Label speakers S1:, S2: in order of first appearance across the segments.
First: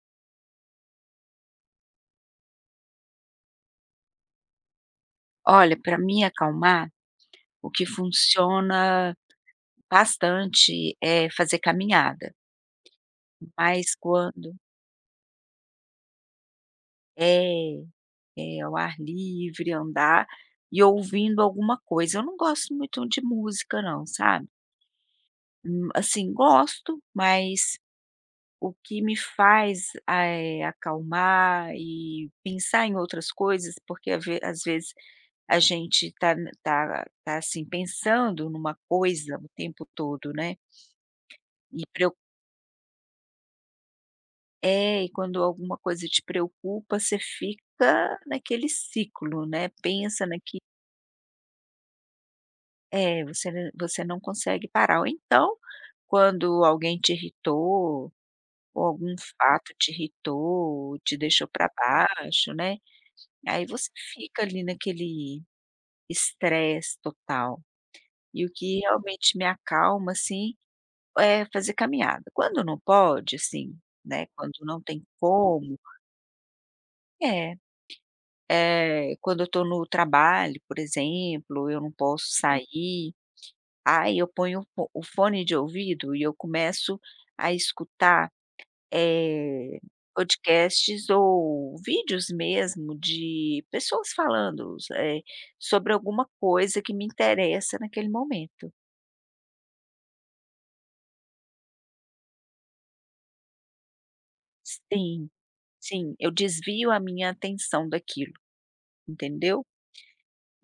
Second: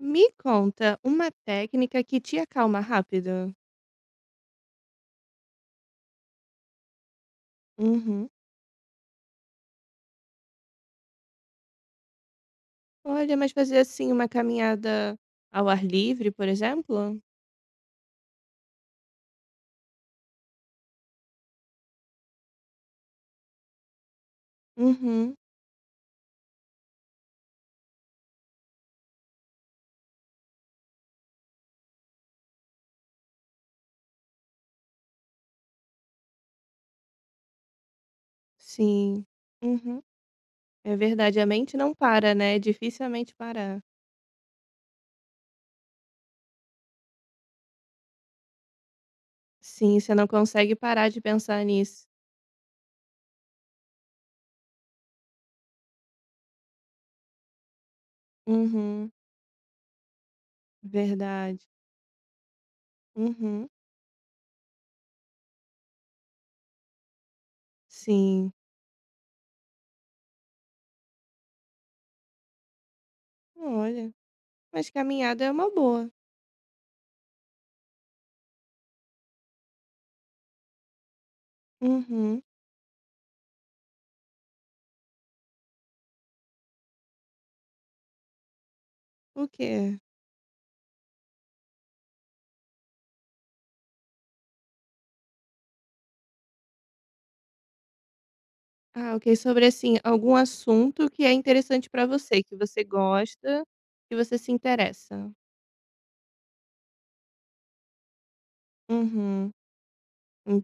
S1: Me conta uma técnica que te acalma rápido?
S2: Olha, para me acalmar, o que
S1: Uhum.
S2: funciona bastante é fazer caminhada,
S1: Olha, mas fazer,
S2: mas
S1: assim, uma
S2: quando
S1: caminhada ao ar livre, por exemplo?
S2: é, é ao ar livre, andar e ouvindo alguma coisa. Eu não gosto muito de música não, sabe.
S1: Uhum.
S2: Assim, gosto, mas o que me faz, acalmar e pensar em outras coisas, porque a ve às vezes a gente tá, assim, pensando numa
S1: Sim.
S2: coisa o tempo
S1: Uhum.
S2: todo, né.
S1: É verdade, a mente não
S2: e
S1: para, né, é dificilmente parar.
S2: É, e quando alguma coisa te preocupa, você fica naquele ciclo, né,
S1: Sim, você não
S2: pensa naquilo.
S1: consegue parar de pensar nisso.
S2: É, você não consegue parar. Ou então, quando alguém te irritou, ou
S1: Uhum.
S2: algum fato te irritou, te deixou
S1: Verdade.
S2: para baixo, né, aí
S1: Uhum.
S2: você fica ali naquele estresse total. E o
S1: Sim.
S2: que realmente me acalma, assim, é fazer caminhada. Quando não pode, assim,
S1: Olha,
S2: né, quando não
S1: mas
S2: tem
S1: caminhada é uma
S2: como,
S1: boa.
S2: é. Quando eu estou no trabalho, por exemplo, eu não posso
S1: Uhum.
S2: sair, aí eu ponho o fone de ouvido e eu começo a escutar,
S1: O
S2: eh,
S1: quê?
S2: podcasts ou vídeos mesmo de pessoas falando, sobre alguma coisa que me interessa naquele momento.
S1: Ah, ok. Sobre, assim, algum assunto que é interessante pra você, que você gosta, que você se interessa.
S2: Sim, sim, eu desvio a minha atenção daquilo,
S1: Uhum.
S2: entendeu?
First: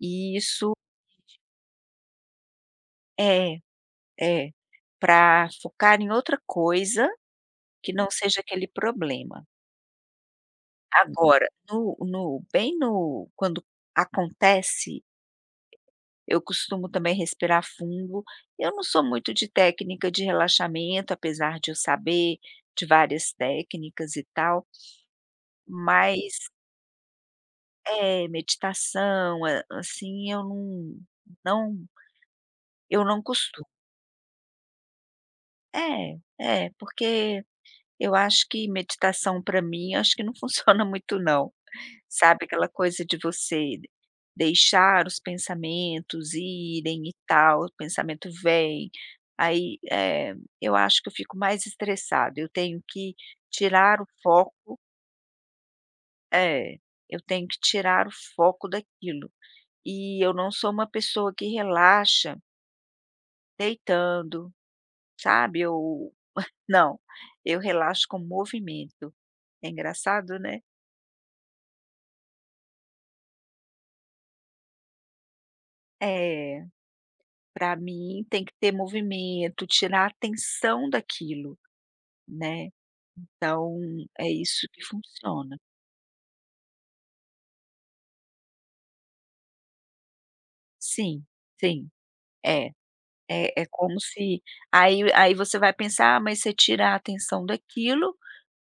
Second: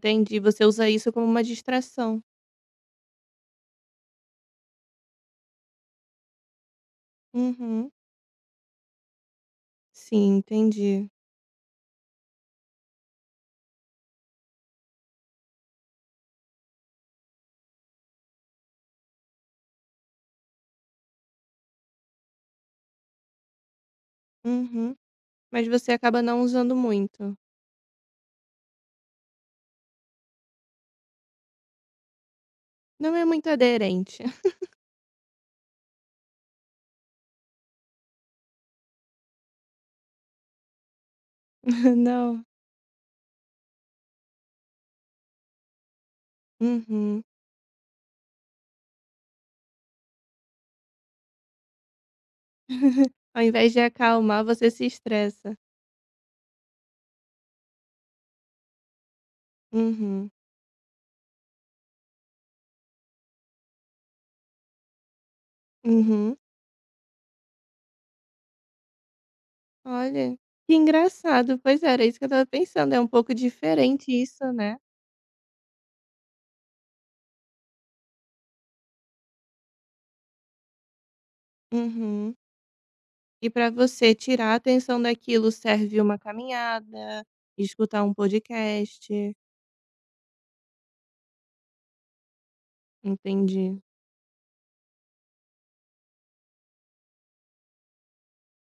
S2: E
S1: Você
S2: isso
S1: usa isso como uma distração.
S2: é, é, pra focar em outra coisa
S1: Uhum.
S2: que não seja aquele problema.
S1: Sim, entendi.
S2: Agora, no no bem no quando acontece, eu costumo também respirar fundo. Eu não sou muito de técnica de relaxamento, apesar de eu saber de várias técnicas e tal,
S1: Uhum. Mas você acaba
S2: mas
S1: não usando muito.
S2: meditação, a assim, não eu
S1: Não
S2: não
S1: é muito
S2: costumo.
S1: aderente.
S2: É, é, porque eu acho que meditação para mim, acho que não funciona muito não.
S1: Não.
S2: Sabe, aquela coisa de você deixar os pensamentos irem e
S1: Uhum.
S2: tal, o pensamento vem, aí, eu acho que eu fico mais estressada, eu tenho que
S1: Ao invés de
S2: tirar o
S1: acalmar, você
S2: foco.
S1: se estressa.
S2: É, eu tenho que tirar o foco daquilo. E
S1: Uhum.
S2: eu não sou uma pessoa que relaxa deitando, sabe, eu
S1: Uhum.
S2: não, eu relaxo com movimento. É
S1: Olha,
S2: engraçado, né?
S1: que engraçado. Pois é, era isso que eu estava pensando. É um pouco diferente isso, né?
S2: É. Para mim tem que ter movimento, tirar a atenção daquilo,
S1: Uhum.
S2: né.
S1: E para
S2: Então
S1: você
S2: é
S1: tirar a
S2: isso que
S1: atenção daquilo,
S2: funciona.
S1: serve uma caminhada, escutar um podcast.
S2: Sim, sim, é, é
S1: Entendi.
S2: como se, aí você vai pensar: "Ah, mas você tira a atenção daquilo,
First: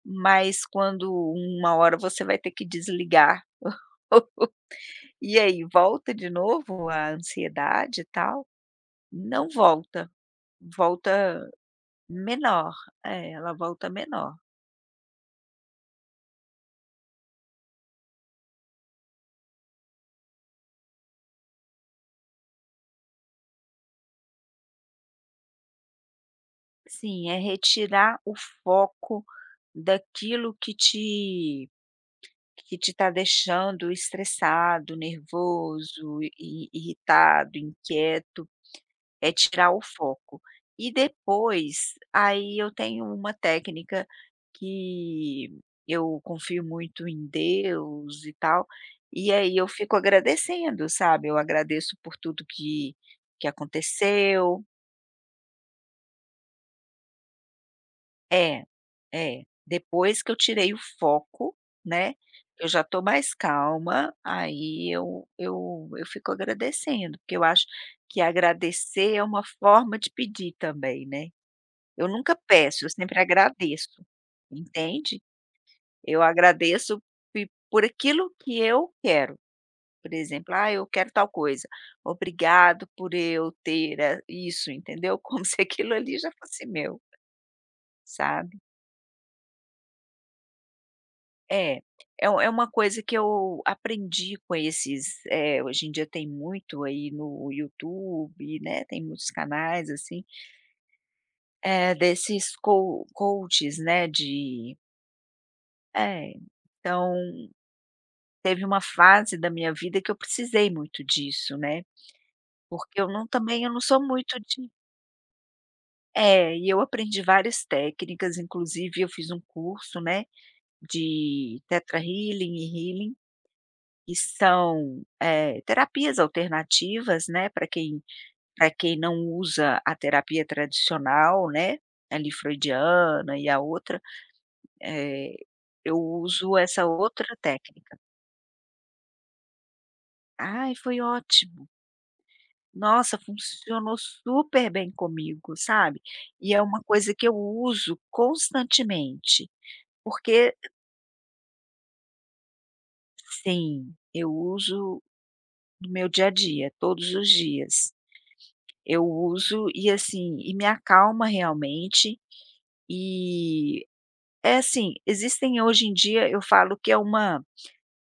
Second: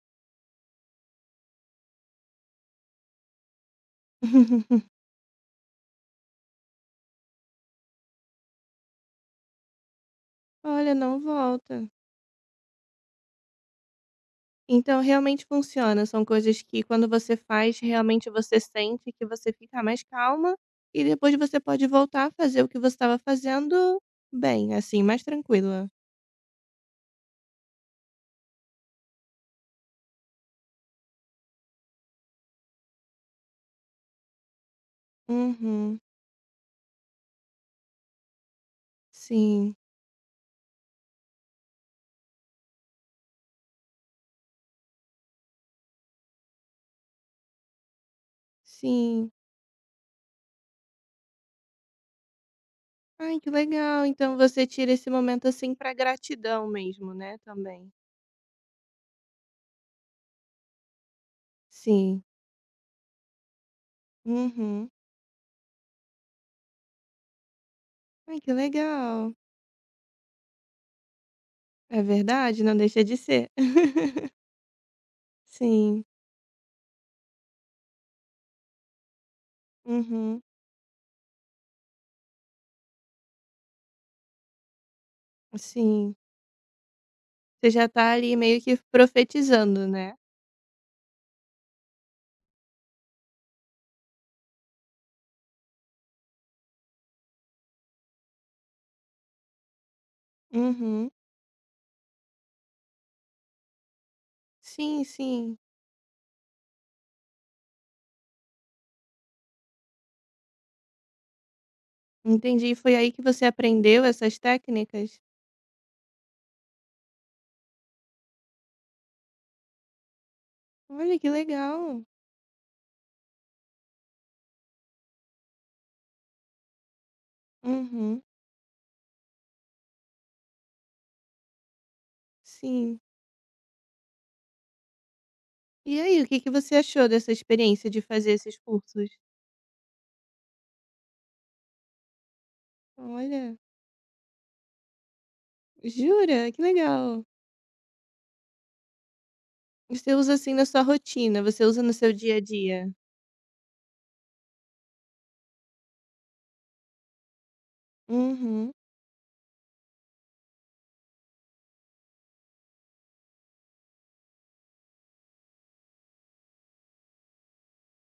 S2: mas quando uma hora você vai ter que desligar". E aí, volta de novo a ansiedade e tal? Não volta,
S1: Olha,
S2: volta
S1: não volta.
S2: menor. É, ela volta menor.
S1: Então realmente funciona, são coisas que quando você faz, realmente você sente que você fica mais calma, e depois você pode voltar a fazer o que você estava fazendo bem, assim, mais tranquila.
S2: Sim, é retirar o foco daquilo que te está deixando estressado,
S1: Uhum.
S2: nervoso, i irritado, inquieto, é tirar
S1: Sim,
S2: o foco. E depois, aí eu tenho uma técnica que eu confio muito em Deus e tal,
S1: sim.
S2: e aí eu fico agradecendo, sabe, eu agradeço por tudo que
S1: Ai, que
S2: que
S1: legal, então
S2: aconteceu.
S1: você tira esse momento, assim, para gratidão mesmo, né, também.
S2: É, é. Depois que eu tirei o foco, né,
S1: Sim.
S2: eu já tô mais calma,
S1: Uhum.
S2: aí eu fico agradecendo, porque eu acho que
S1: Ai, que
S2: agradecer é
S1: legal.
S2: uma forma de pedir também, né.
S1: É
S2: Eu nunca
S1: verdade, não
S2: peço, eu
S1: deixa de
S2: sempre
S1: ser.
S2: agradeço, entende.
S1: Sim.
S2: Eu agradeço pe por aquilo que eu quero, por
S1: Uhum.
S2: exemplo: "Ah, eu quero tal coisa, obrigado por eu ter a" isso, entendeu, como se aquilo
S1: Sim.
S2: ali já fosse meu,
S1: Você já tá ali meio
S2: sabe.
S1: que profetizando, né.
S2: É, é uma coisa que eu aprendi com esses, hoje em dia tem muito aí no YouTube, né, tem muitos canais, assim,
S1: Uhum.
S2: desses co coaches, né,
S1: Sim, sim.
S2: é, então teve uma fase da minha vida que eu precisei muito disso, né,
S1: Entendi. Foi
S2: porque eu
S1: aí que
S2: não
S1: você
S2: também eu não sou
S1: aprendeu essas
S2: muito
S1: técnicas?
S2: e eu aprendi várias técnicas, inclusive eu fiz um curso, né,
S1: Olha, que
S2: de Theta
S1: legal.
S2: Healing e Healing, que são, terapias alternativas, né, para quem
S1: Uhum.
S2: para quem não usa a terapia tradicional, né, ali
S1: Sim.
S2: freudiana e a outra, eh, eu
S1: E aí, o que que
S2: uso
S1: você
S2: essa
S1: achou
S2: outra
S1: dessa experiência
S2: técnica.
S1: de fazer esses cursos?
S2: Ai, foi ótimo. Nossa,
S1: Olha.
S2: funcionou super bem comigo, sabe.
S1: Jura?
S2: E
S1: Que
S2: é uma coisa
S1: legal.
S2: que eu uso constantemente,
S1: Você usa, assim,
S2: porque
S1: na sua rotina, você usa no seu dia a dia?
S2: sim, eu uso no meu dia a dia, todos os dias.
S1: Uhum.
S2: Eu uso, e assim, e me acalma realmente, e é assim, existem hoje em dia, eu falo que é uma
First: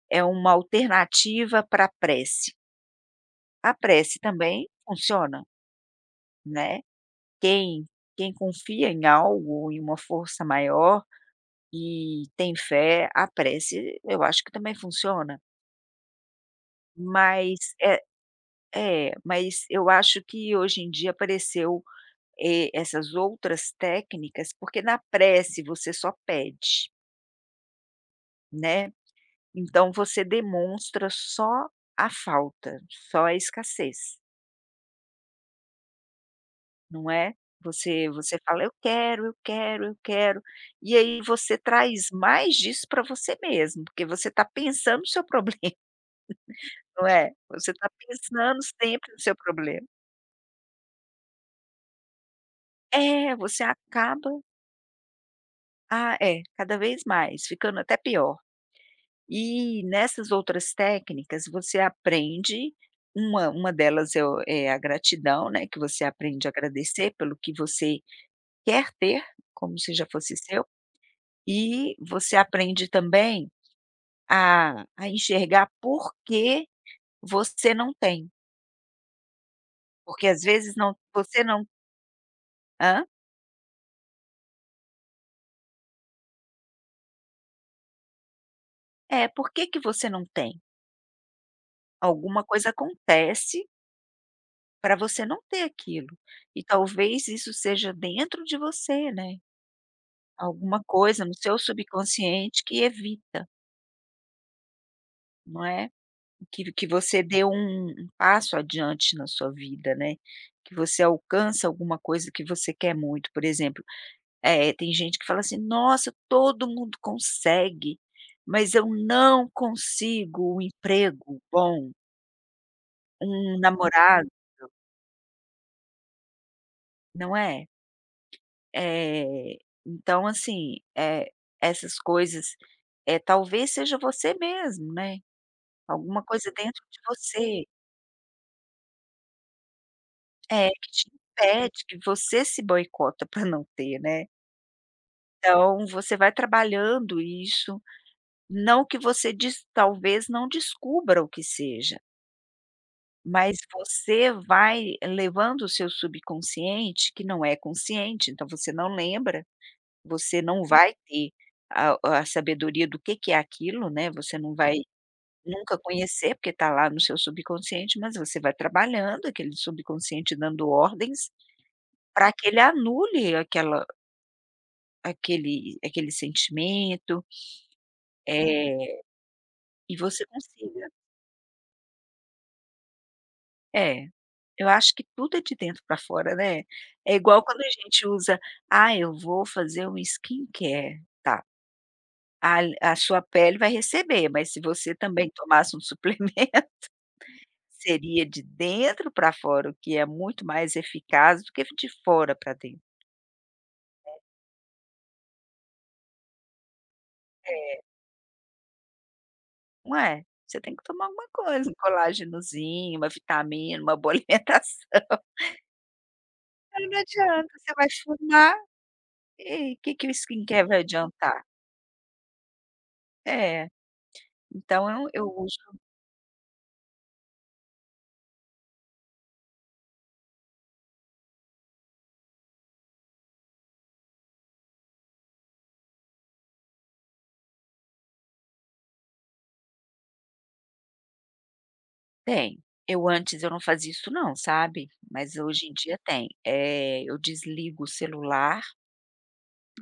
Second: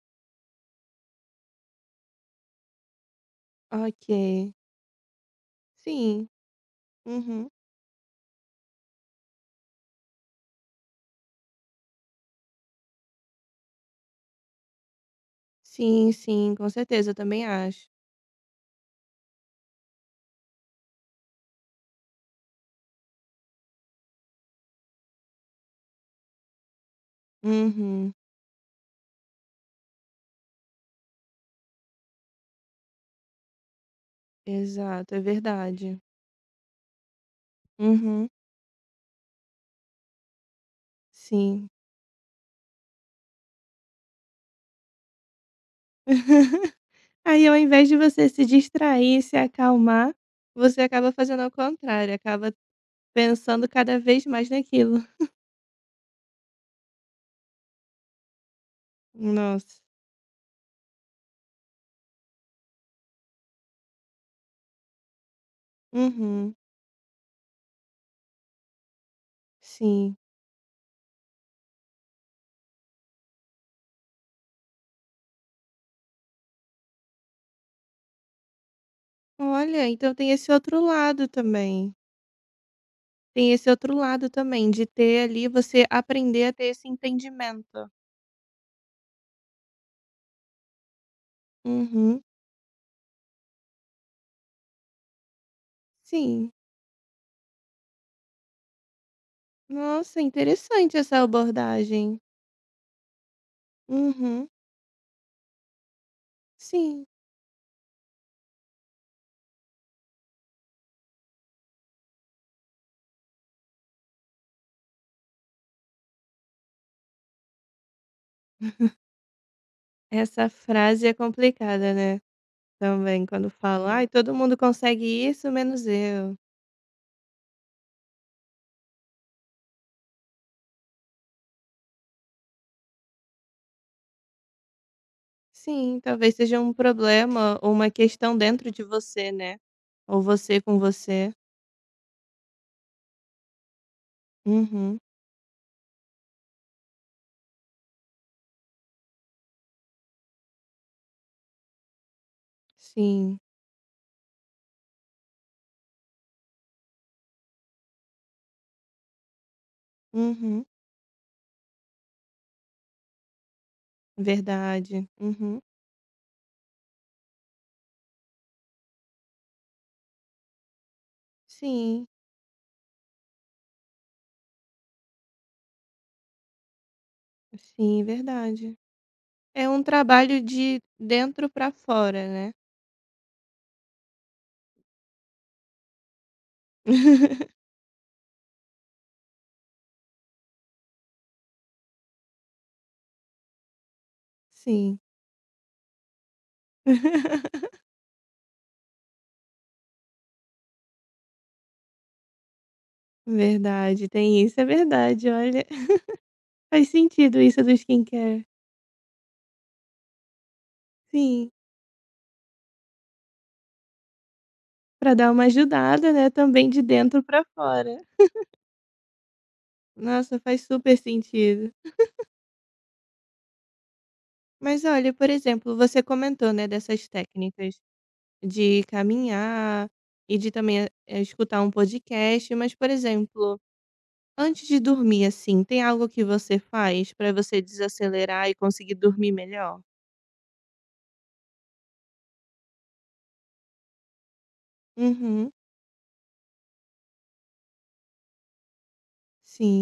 S2: é uma alternativa para a prece. A
S1: Ok.
S2: prece também funciona,
S1: Sim.
S2: né.
S1: Uhum.
S2: Quem quem confia em algo, em uma força maior e tem fé, a prece eu acho que também funciona.
S1: Sim, sim, com certeza, eu também
S2: Mas
S1: acho.
S2: é mas eu acho que hoje em dia apareceu, essas outras técnicas, porque na prece você só pede,
S1: Uhum.
S2: né, então você demonstra só a falta, só a escassez,
S1: Exato, é verdade.
S2: não é. Você
S1: Uhum.
S2: você fala: "Eu quero, eu quero, eu quero", e aí você
S1: Sim.
S2: traz mais disso para você mesmo, porque você está pensando no seu problema, não é.
S1: Aí, ao
S2: Você
S1: invés
S2: está
S1: de você se
S2: pensando sempre no
S1: distrair
S2: seu
S1: se
S2: problema.
S1: acalmar, você acaba fazendo ao contrário, acaba
S2: É, você
S1: pensando cada vez
S2: acaba,
S1: mais naquilo.
S2: cada vez mais, ficando até pior.
S1: Nossa.
S2: E nessas outras técnicas você aprende, uma delas é, o é a gratidão, né, que você aprende a
S1: Uhum.
S2: agradecer pelo que você quer ter, como se já
S1: Sim.
S2: fosse seu, e você aprende também a enxergar por que você não tem,
S1: Olha, então
S2: porque
S1: tem
S2: às
S1: esse
S2: vezes
S1: outro
S2: não,
S1: lado
S2: você não,
S1: também.
S2: hã?
S1: Tem esse outro lado também de ter ali você aprender a ter esse entendimento.
S2: É, por que que você não tem?
S1: Uhum.
S2: Alguma coisa acontece para você não ter aquilo,
S1: Sim.
S2: e talvez isso seja dentro de você, né?
S1: Nossa,
S2: Alguma
S1: interessante essa
S2: coisa no seu
S1: abordagem.
S2: subconsciente que evita,
S1: Uhum,
S2: não é, que
S1: sim.
S2: você dê um passo adiante na sua vida, né, que você alcança alguma coisa que você quer muito, por exemplo. É, tem gente que fala assim: "Nossa, todo mundo consegue, mas eu não
S1: Essa
S2: consigo um
S1: frase é
S2: emprego bom,
S1: complicada, né, também quando
S2: um
S1: falam: "Ai, uhum,
S2: namorado",
S1: todo mundo consegue isso menos eu".
S2: não é? Eh, então assim, essas coisas, talvez seja você mesmo, né,
S1: Sim,
S2: alguma
S1: talvez
S2: coisa
S1: seja um
S2: dentro de
S1: problema
S2: você.
S1: ou uma questão dentro de você, né, ou você
S2: É,
S1: com
S2: que te
S1: você.
S2: impede, que você se boicota para não ter, né.
S1: Uhum,
S2: Então você vai trabalhando isso, não que você des talvez não descubra o que seja,
S1: sim.
S2: mas você vai levando o seu subconsciente, que não é consciente, então você não lembra, você não
S1: Uhum,
S2: vai ter a sabedoria do que é aquilo, né, você não vai
S1: verdade. Uhum,
S2: nunca conhecer, porque está lá no seu subconsciente, mas você vai trabalhando aquele subconsciente, dando ordens
S1: sim,
S2: para que ele anule aquela Aquele aquele sentimento.
S1: sim, verdade.
S2: Uhum.
S1: É um
S2: E você
S1: trabalho de
S2: consiga.
S1: dentro pra fora, né.
S2: É, eu acho que tudo é de dentro para fora, né. É igual quando a gente usa: "Ah, eu vou fazer um skincare", tá, a sua pele vai receber, mas se você
S1: Sim.
S2: também tomasse um suplemento, seria de dentro para fora, o que é muito mais eficaz do que de fora para dentro,
S1: Verdade, tem isso, é verdade, olha, faz sentido isso do skincare.
S2: não é? Você tem que tomar alguma
S1: Sim,
S2: coisa, um colágenozinho, uma vitamina, uma boa alimentação.
S1: pra dar uma ajudada, né, também de
S2: Não
S1: dentro pra
S2: adianta, você vai
S1: fora.
S2: fumar. E o que que o
S1: Nossa, faz
S2: skincare vai
S1: super
S2: adiantar?
S1: sentido.
S2: É,
S1: Mas
S2: então eu
S1: olha, por
S2: eu
S1: exemplo,
S2: uso.
S1: você comentou, né, dessas técnicas de caminhar e de também, escutar um podcast, mas, por exemplo, antes de dormir, assim, tem algo que você faz pra você desacelerar e conseguir dormir melhor?
S2: Tem. Eu antes eu não fazia isso não, sabe, mas
S1: Uhum,
S2: hoje em dia tem. É, eu desligo o celular,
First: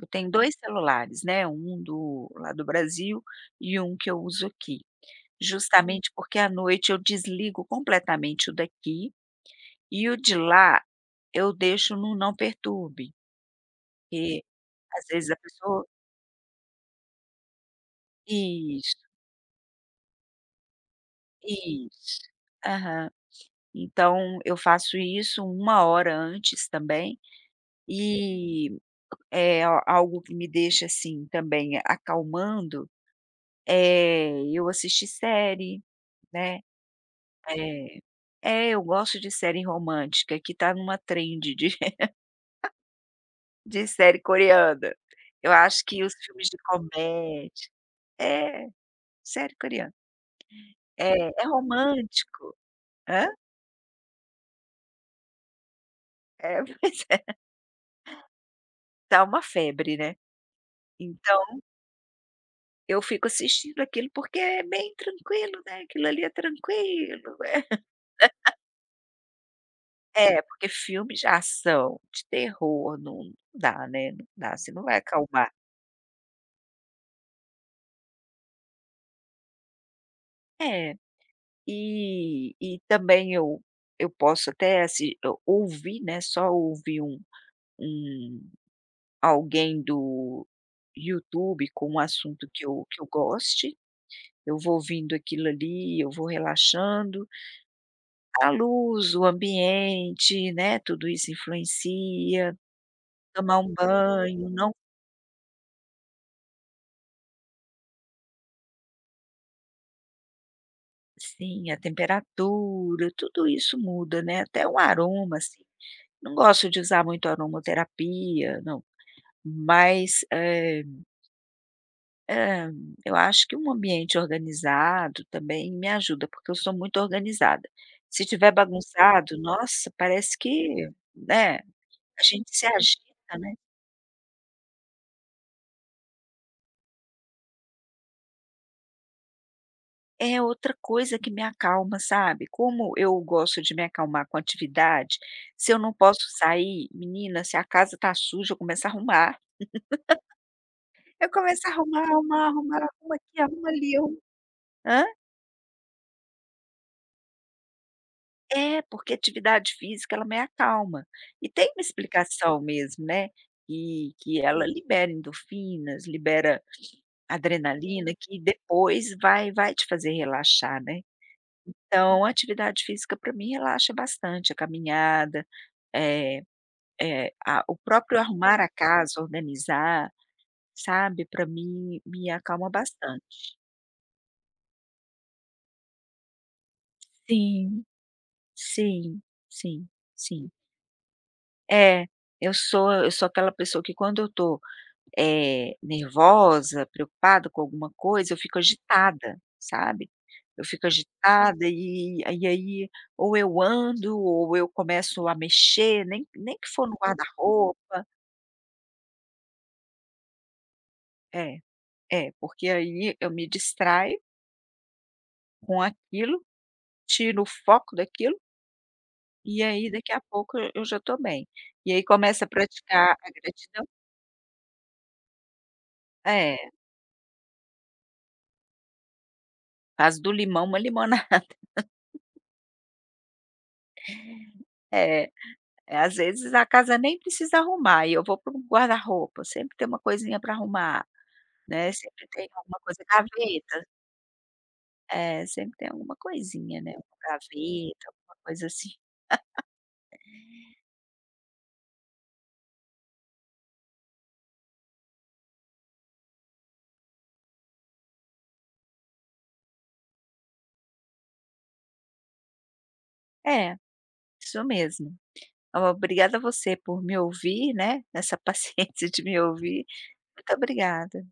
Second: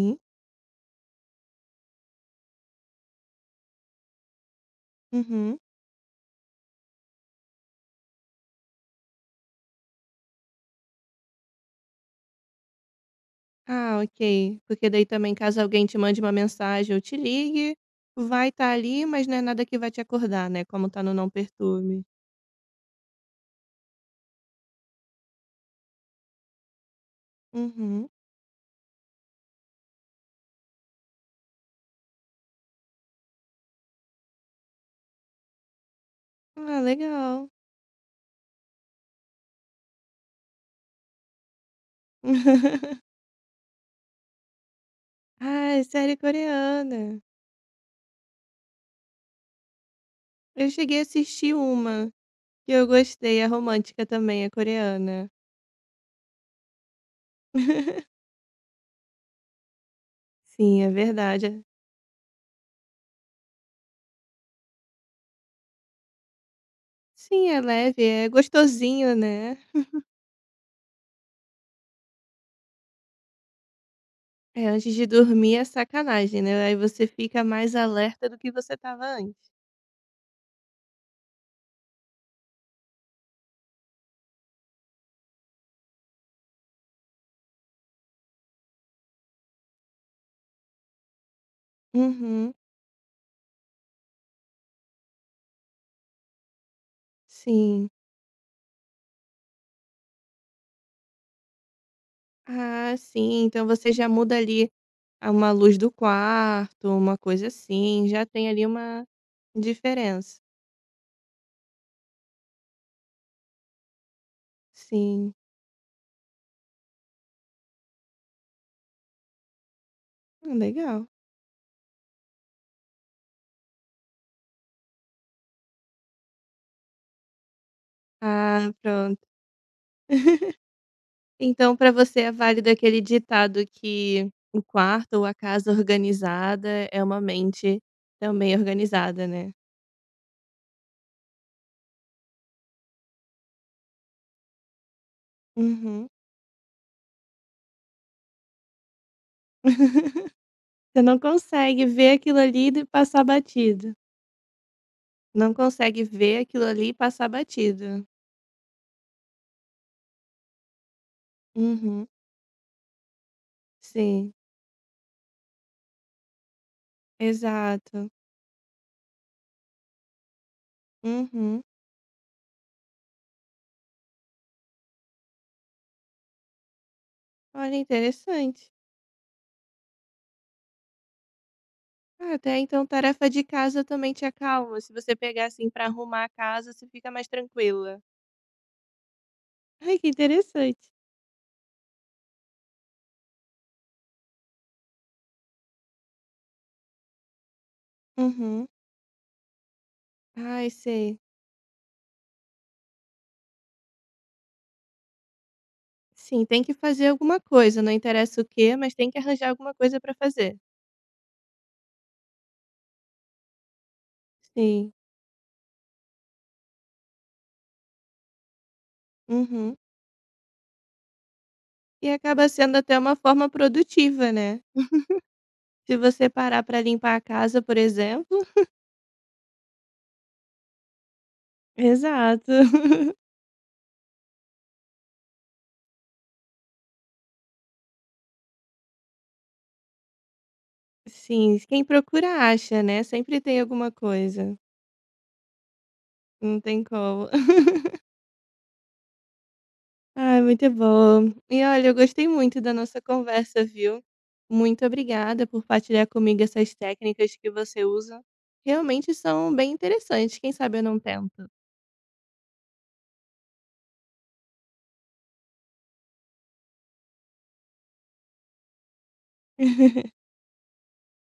S2: eu tenho 2 celulares, né, um do lá do Brasil e um que eu uso aqui,
S1: uhum.
S2: justamente porque à noite eu desligo completamente o daqui, e o de lá eu deixo no não perturbe,
S1: Ah,
S2: porque
S1: ok. Porque
S2: às
S1: daí
S2: vezes
S1: também
S2: a
S1: caso alguém
S2: pessoa.
S1: te mande uma mensagem ou te ligue, vai estar
S2: Isso,
S1: ali, mas não é nada que vai te acordar, né, como tá no não perturbe.
S2: isso. Aham. Então eu faço isso uma hora antes também,
S1: Uhum.
S2: e é a algo que me deixa, assim, também acalmando, é eu assistir série, né,
S1: Ah, legal.
S2: eh eu gosto de série romântica, que tá numa trend de de série coreana. Eu acho
S1: Ai,
S2: que os
S1: série
S2: filmes de
S1: coreana.
S2: comédia, é, série coreana.
S1: Eu cheguei a
S2: É, é
S1: assistir uma
S2: romântico,
S1: que eu
S2: hã?
S1: gostei, é romântica também, é coreana.
S2: É, pois é, tá uma febre, né.
S1: Sim, é
S2: Então,
S1: verdade.
S2: eu fico assistindo aquilo porque é bem tranquilo, né, aquilo ali é tranquilo,
S1: Sim, é leve, é gostosinho, né.
S2: porque filme de ação, de terror, não dá, né, não dá,
S1: É,
S2: você não
S1: antes
S2: vai
S1: de
S2: acalmar.
S1: dormir é sacanagem, né, aí você fica mais alerta do que você tava antes.
S2: É, e também eu posso até assim, eu ouvir, né, só ouvir um alguém do YouTube com um assunto
S1: Uhum,
S2: que eu goste, eu vou ouvindo aquilo ali, eu vou relaxando,
S1: sim.
S2: a luz, o ambiente, né, tudo isso influencia.
S1: Ah, sim.
S2: Tomar
S1: Então
S2: um
S1: você já muda
S2: banho,
S1: ali
S2: não,
S1: a uma luz do quarto, uma coisa assim, já tem ali uma diferença.
S2: sim, a temperatura, tudo isso muda, né, até o
S1: Sim,
S2: aroma, assim. Não gosto de usar muito aromaterapia, não, mas,
S1: legal.
S2: eh, eu acho que um ambiente organizado também me ajuda, porque eu sou muito organizada. Se tiver
S1: Ah, pronto.
S2: bagunçado, nossa, parece que, né,
S1: Então para você
S2: a
S1: é
S2: gente se
S1: válido aquele
S2: agita, né.
S1: ditado que o quarto ou a casa organizada é uma mente também organizada, né?
S2: É outra coisa que me acalma, sabe. Como eu gosto de me acalmar com atividade, se eu não
S1: Uhum.
S2: posso sair, menina, se a casa tá suja, eu começo a arrumar.
S1: Você não
S2: Eu começo a
S1: consegue
S2: arrumar,
S1: ver aquilo
S2: arrumar,
S1: ali
S2: arrumar,
S1: e
S2: arruma
S1: passar
S2: aqui, arruma
S1: batido.
S2: ali, arruma, hã?
S1: Não consegue ver aquilo ali e passar batido.
S2: É, porque atividade física, ela me acalma. E tem uma
S1: Uhum.
S2: explicação mesmo, né, e
S1: Sim,
S2: que ela libera endorfinas, libera
S1: exato.
S2: adrenalina, que depois vai te fazer relaxar, né.
S1: Uhum.
S2: Então, a atividade física para mim relaxa bastante, a caminhada, eh É, a
S1: Olha,
S2: o próprio arrumar a
S1: interessante.
S2: casa, organizar, sabe, para mim, me
S1: Ah, até
S2: acalma
S1: então tarefa de
S2: bastante.
S1: casa também te acalma. Se você pegar, assim, pra arrumar a casa, você fica mais
S2: Sim.
S1: tranquila.
S2: Sim, sim,
S1: Ai, que
S2: sim.
S1: interessante.
S2: É, eu sou aquela pessoa que quando eu tô, nervosa, preocupada com alguma coisa, eu fico
S1: Uhum.
S2: agitada, sabe. Eu
S1: Ai,
S2: fico
S1: sei.
S2: agitada, e aí ou eu ando ou eu começo a mexer, nem
S1: Sim,
S2: nem
S1: tem
S2: que
S1: que
S2: for no
S1: fazer alguma coisa, não
S2: guarda-roupa.
S1: interessa o quê, mas tem que arranjar alguma coisa pra fazer.
S2: É, é, porque aí eu me distraio
S1: Sim.
S2: com aquilo, tiro o foco daquilo, e
S1: Uhum.
S2: aí daqui a pouco eu já estou bem. E aí
S1: E
S2: começa
S1: acaba
S2: a
S1: sendo até
S2: praticar
S1: uma
S2: a
S1: forma
S2: gratidão.
S1: produtiva, né. Se você parar
S2: é,
S1: pra limpar a casa, por exemplo
S2: Faz do limão uma limonada.
S1: Exato.
S2: É, é, às vezes a casa nem precisa arrumar e eu vou para o guarda-roupa, sempre tem uma coisinha para arrumar,
S1: Sim, quem
S2: né, sempre
S1: procura
S2: tem alguma
S1: acha, né,
S2: coisa,
S1: sempre tem
S2: gaveta,
S1: alguma coisa.
S2: é, sempre tem alguma
S1: Não
S2: coisinha,
S1: tem
S2: né, uma
S1: como.
S2: gaveta, alguma coisa assim.
S1: Ah, muito bom. E olha, eu gostei muito da nossa conversa, viu? Muito obrigada por partilhar comigo essas técnicas que você usa. Realmente são bem interessantes. Quem sabe eu não tento.
S2: É, isso mesmo. Ó, obrigada a você por me ouvir, né, essa paciência de me ouvir. Muito obrigada.